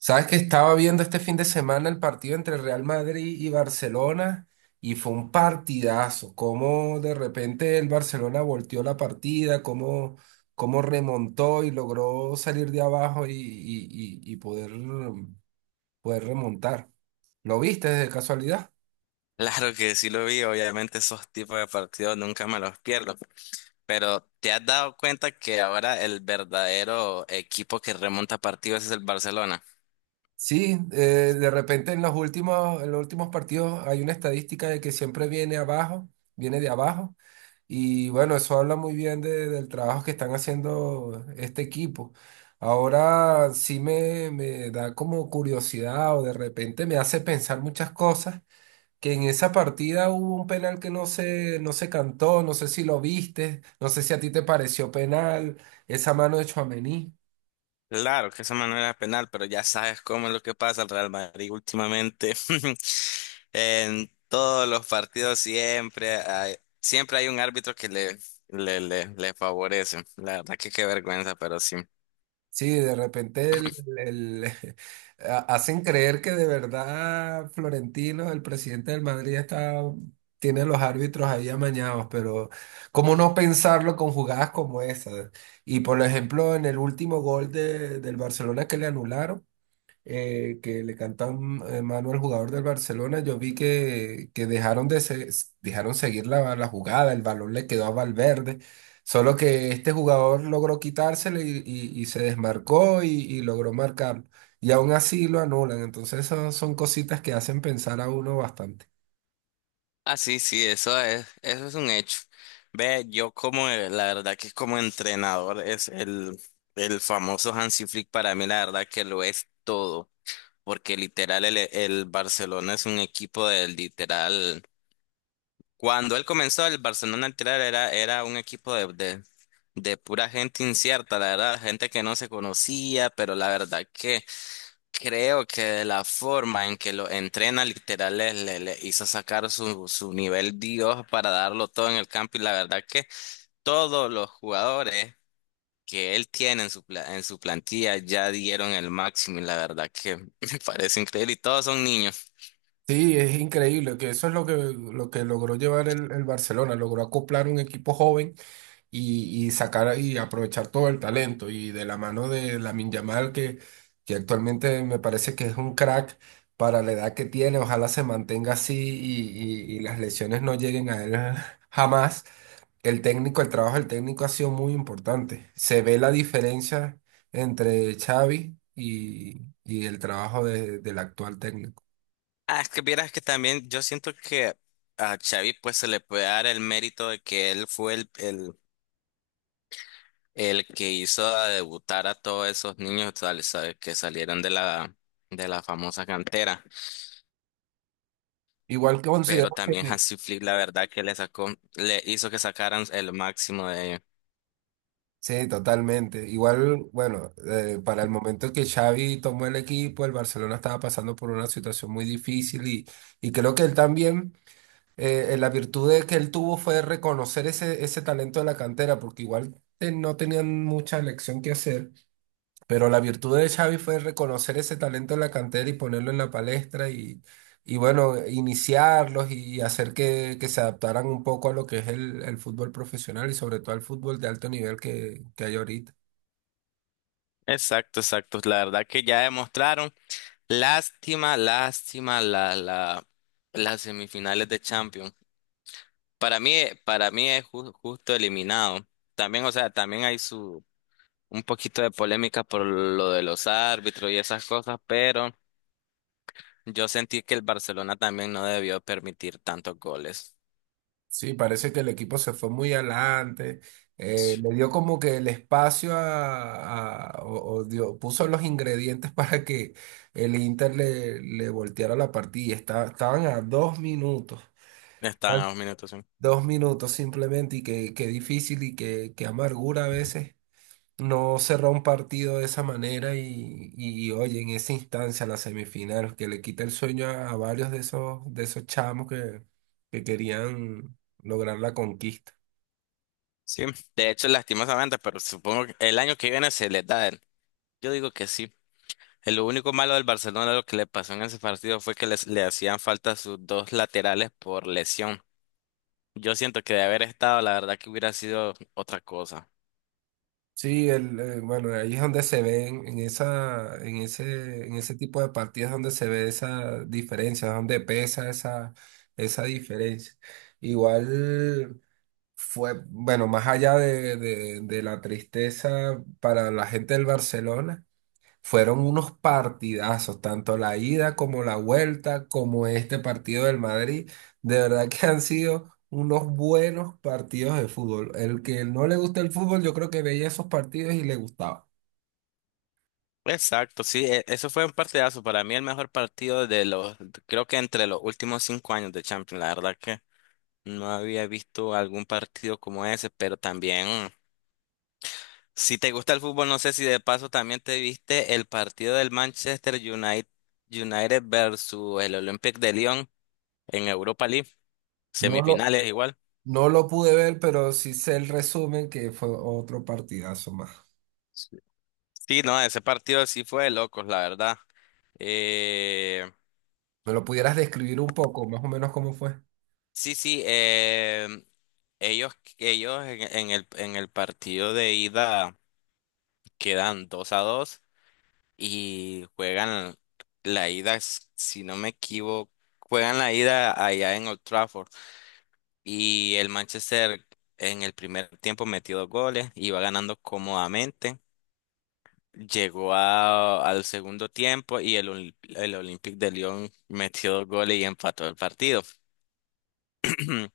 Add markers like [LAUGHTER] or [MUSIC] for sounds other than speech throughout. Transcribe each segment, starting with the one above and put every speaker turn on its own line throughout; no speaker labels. Sabes que estaba viendo este fin de semana el partido entre Real Madrid y Barcelona y fue un partidazo. Cómo de repente el Barcelona volteó la partida, cómo remontó y logró salir de abajo y poder, poder remontar. ¿Lo viste de casualidad?
Claro que sí lo vi, obviamente esos tipos de partidos nunca me los pierdo. Pero ¿te has dado cuenta que ahora el verdadero equipo que remonta partidos es el Barcelona?
Sí, de repente en en los últimos partidos hay una estadística de que siempre viene abajo, viene de abajo. Y bueno, eso habla muy bien del trabajo que están haciendo este equipo. Ahora sí me da como curiosidad o de repente me hace pensar muchas cosas, que en esa partida hubo un penal que no se cantó, no sé si lo viste, no sé si a ti te pareció penal, esa mano de Tchouaméni.
Claro que esa manera es penal, pero ya sabes cómo es lo que pasa al Real Madrid últimamente. [LAUGHS] En todos los partidos siempre hay un árbitro que le favorece. La verdad que qué vergüenza, pero sí.
Sí, de repente el- [LAUGHS] hacen creer que de verdad Florentino, el presidente del Madrid, está, tiene a los árbitros ahí amañados, pero ¿cómo no pensarlo con jugadas como esa? Y por ejemplo, en el último gol del Barcelona que le anularon que le canta un mano al jugador del Barcelona, yo vi que dejaron seguir la jugada, el balón le quedó a Valverde, solo que este jugador logró quitárselo y se desmarcó y logró marcarlo. Y aún así lo anulan, entonces esas son cositas que hacen pensar a uno bastante.
Ah, sí, sí, eso es un hecho. Ve, yo como, la verdad que como entrenador es el famoso Hansi Flick. Para mí, la verdad que lo es todo, porque literal el Barcelona es un equipo del literal. Cuando él comenzó, el Barcelona literal era un equipo de pura gente incierta, la verdad, gente que no se conocía, pero la verdad que creo que la forma en que lo entrena literal le hizo sacar su nivel Dios para darlo todo en el campo, y la verdad que todos los jugadores que él tiene en su plantilla ya dieron el máximo, y la verdad que [LAUGHS] me parece increíble y todos son niños.
Sí, es increíble que eso es lo que logró llevar el Barcelona, logró acoplar un equipo joven y sacar y aprovechar todo el talento. Y de la mano de Lamine Yamal, que actualmente me parece que es un crack para la edad que tiene, ojalá se mantenga así y las lesiones no lleguen a él [LAUGHS] jamás. El técnico, el trabajo del técnico ha sido muy importante. Se ve la diferencia entre Xavi y el trabajo del actual técnico.
Ah, es que vieras que también yo siento que a Xavi pues se le puede dar el mérito de que él fue el que hizo a debutar a todos esos niños, sabe, que salieron de la famosa cantera.
Igual que
Pero
considero
también
que
Hansi Flick, la verdad que le sacó, le hizo que sacaran el máximo de ellos.
sí, totalmente. Igual, bueno, para el momento que Xavi tomó el equipo, el Barcelona estaba pasando por una situación muy difícil y creo que él también, la virtud de que él tuvo fue reconocer ese talento de la cantera, porque igual no tenían mucha elección que hacer, pero la virtud de Xavi fue reconocer ese talento de la cantera y ponerlo en la palestra y bueno, iniciarlos y hacer que se adaptaran un poco a lo que es el fútbol profesional y sobre todo al fútbol de alto nivel que hay ahorita.
Exacto, exacto. La verdad que ya demostraron. Lástima las semifinales de Champions. Para mí, para mí es justo eliminado. También, o sea, también hay su un poquito de polémica por lo de los árbitros y esas cosas, pero yo sentí que el Barcelona también no debió permitir tantos goles.
Sí, parece que el equipo se fue muy adelante,
Sí.
le dio como que el espacio a puso los ingredientes [LAUGHS] para que el Inter le volteara la partida. Estaban a dos minutos,
Estaban
eran
a dos minutos. Sí.
dos minutos simplemente y qué difícil y qué amargura a veces no cerrar un partido de esa manera y oye, en esa instancia, la semifinal, que le quita el sueño a varios de de esos chamos que querían lograr la conquista.
Sí, de hecho, lastimosamente, pero supongo que el año que viene se les da. Yo digo que sí. Lo único malo del Barcelona, lo que le pasó en ese partido fue que le hacían falta sus dos laterales por lesión. Yo siento que de haber estado, la verdad que hubiera sido otra cosa.
Sí, bueno, ahí es donde se ven, en ese tipo de partidas donde se ve esa diferencia, donde pesa esa diferencia. Igual fue, bueno, más allá de la tristeza para la gente del Barcelona, fueron unos partidazos, tanto la ida como la vuelta, como este partido del Madrid. De verdad que han sido unos buenos partidos de fútbol. El que no le gusta el fútbol, yo creo que veía esos partidos y le gustaba.
Exacto, sí, eso fue un partidazo. Para mí el mejor partido de los, creo que entre los últimos cinco años de Champions. La verdad que no había visto algún partido como ese, pero también, si te gusta el fútbol, no sé si de paso también te viste el partido del Manchester United versus el Olympique de Lyon en Europa League,
No lo,
semifinales igual.
no lo pude ver, pero sí sé el resumen que fue otro partidazo más.
Sí, sí, no, ese partido sí fue de locos, la verdad. Eh,
¿Me lo pudieras describir un poco, más o menos cómo fue?
sí, sí, ellos, ellos en, en el partido de ida quedan 2 a 2 y juegan la ida, si no me equivoco, juegan la ida allá en Old Trafford. Y el Manchester en el primer tiempo metió dos goles, iba ganando cómodamente. Llegó al segundo tiempo y el Olympique de Lyon metió dos goles y empató el partido. [CLEARS THROAT]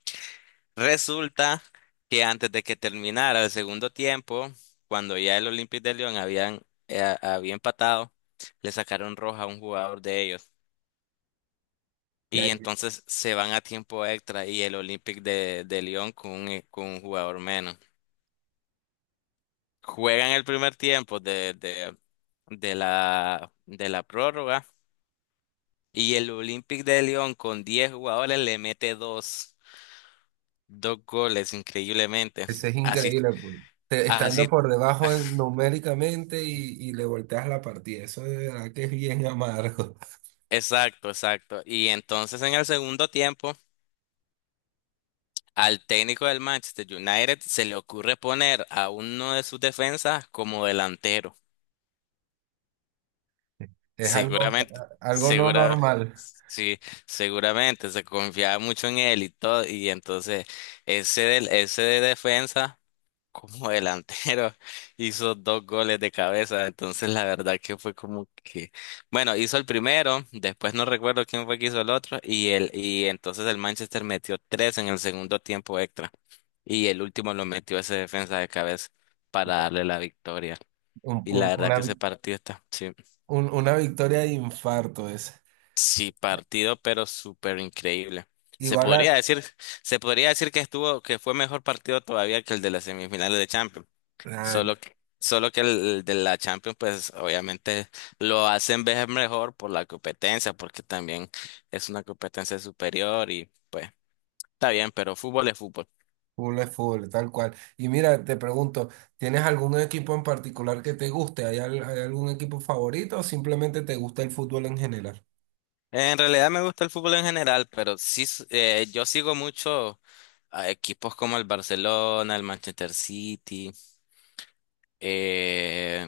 Resulta que antes de que terminara el segundo tiempo, cuando ya el Olympique de Lyon había empatado, le sacaron roja a un jugador de ellos.
Y
Y
ahí,
entonces se van a tiempo extra y el Olympique de Lyon con un jugador menos. Juegan el primer tiempo de la prórroga y el Olympique de León con 10 jugadores le mete dos goles increíblemente.
ese es
Así,
increíble, pues. Estando
así,
por debajo numéricamente y le volteas la partida. Eso de verdad que es bien [LAUGHS] amargo.
exacto, exacto. Y entonces en el segundo tiempo, al técnico del Manchester United se le ocurre poner a uno de sus defensas como delantero.
Es algo,
Seguramente,
algo no
segura,
normal.
sí, seguramente se confiaba mucho en él y todo, y entonces ese de defensa como delantero [LAUGHS] hizo dos goles de cabeza. Entonces la verdad que fue como que, bueno, hizo el primero, después no recuerdo quién fue que hizo el otro, y y entonces el Manchester metió tres en el segundo tiempo extra, y el último lo metió ese defensa de cabeza para darle la victoria,
Un-
y la
un-
verdad
una,
que ese partido está, sí.
una victoria de infarto es.
Sí, partido, pero súper increíble. Se
Igual a...
podría decir, se podría decir que estuvo, que fue mejor partido todavía que el de las semifinales de Champions.
Ay,
Solo que el de la Champions, pues obviamente lo hacen ver mejor por la competencia, porque también es una competencia superior y pues está bien, pero fútbol es fútbol.
full es full, tal cual. Y mira, te pregunto, ¿tienes algún equipo en particular que te guste? ¿Hay algún equipo favorito o simplemente te gusta el fútbol en general?
En realidad me gusta el fútbol en general, pero sí, yo sigo mucho a equipos como el Barcelona, el Manchester City. Eh,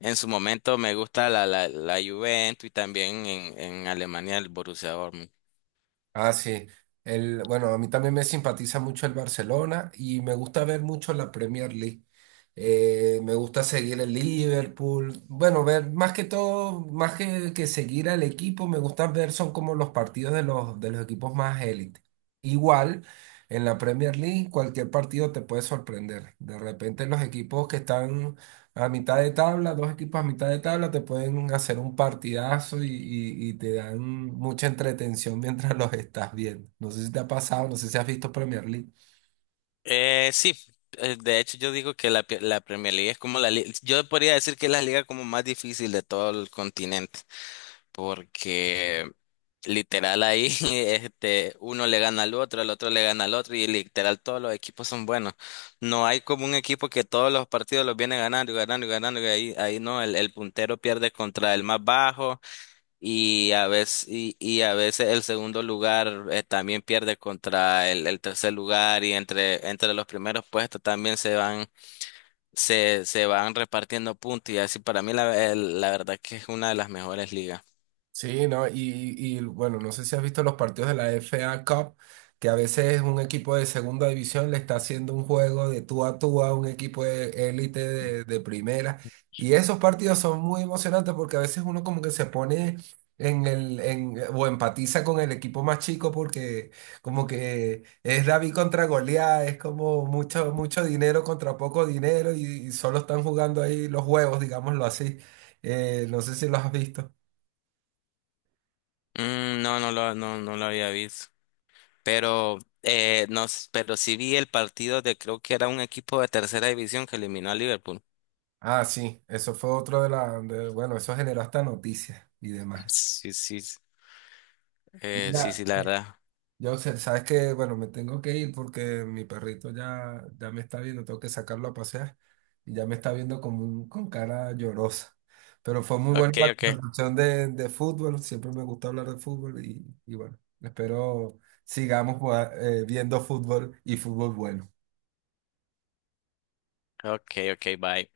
En su momento me gusta la Juventus, y también en Alemania el Borussia Dortmund.
Ah, sí. El, bueno, a mí también me simpatiza mucho el Barcelona y me gusta ver mucho la Premier League. Me gusta seguir el Liverpool. Bueno, ver más que todo, que seguir al equipo, me gusta ver son como los partidos de de los equipos más élite. Igual, en la Premier League, cualquier partido te puede sorprender. De repente los equipos que están a mitad de tabla, dos equipos a mitad de tabla te pueden hacer un partidazo y te dan mucha entretención [LAUGHS] mientras los estás viendo. No sé si te ha pasado, no sé si has visto Premier League.
Sí, de hecho yo digo que la Premier League es como la liga, yo podría decir que es la liga como más difícil de todo el continente, porque literal ahí [LAUGHS] este, uno le gana al otro, el otro le gana al otro, y literal todos los equipos son buenos. No hay como un equipo que todos los partidos los viene ganando y ganando y ganando, y ahí, ahí no, el puntero pierde contra el más bajo. Y a veces el segundo lugar también pierde contra el tercer lugar, y entre los primeros puestos también se van repartiendo puntos. Y así para mí la verdad que es una de las mejores ligas.
Sí, ¿no? Y bueno, no sé si has visto los partidos de la FA Cup, que a veces un equipo de segunda división le está haciendo un juego de tú a tú a un equipo de élite de primera. Y esos partidos son muy emocionantes porque a veces uno como que se pone en el, en, o empatiza con el equipo más chico porque como que es David contra Goliat, es como mucho, mucho dinero contra poco dinero y solo están jugando ahí los huevos, digámoslo así. No sé si los has visto.
Mm, no, no lo había visto. Pero, no, pero sí vi el partido de creo que era un equipo de tercera división que eliminó a Liverpool.
Ah, sí, eso fue otro de la. Bueno, eso generó hasta noticias y demás.
Sí, sí, sí, sí,
Mira,
la verdad.
sabes que, bueno, me tengo que ir porque mi perrito ya me está viendo, tengo que sacarlo a pasear y ya me está viendo como con cara llorosa. Pero fue muy buena
Ok,
la
ok,
conversación de fútbol, siempre me gusta hablar de fútbol y bueno, espero sigamos jugando, viendo fútbol y fútbol bueno.
ok, ok, bye.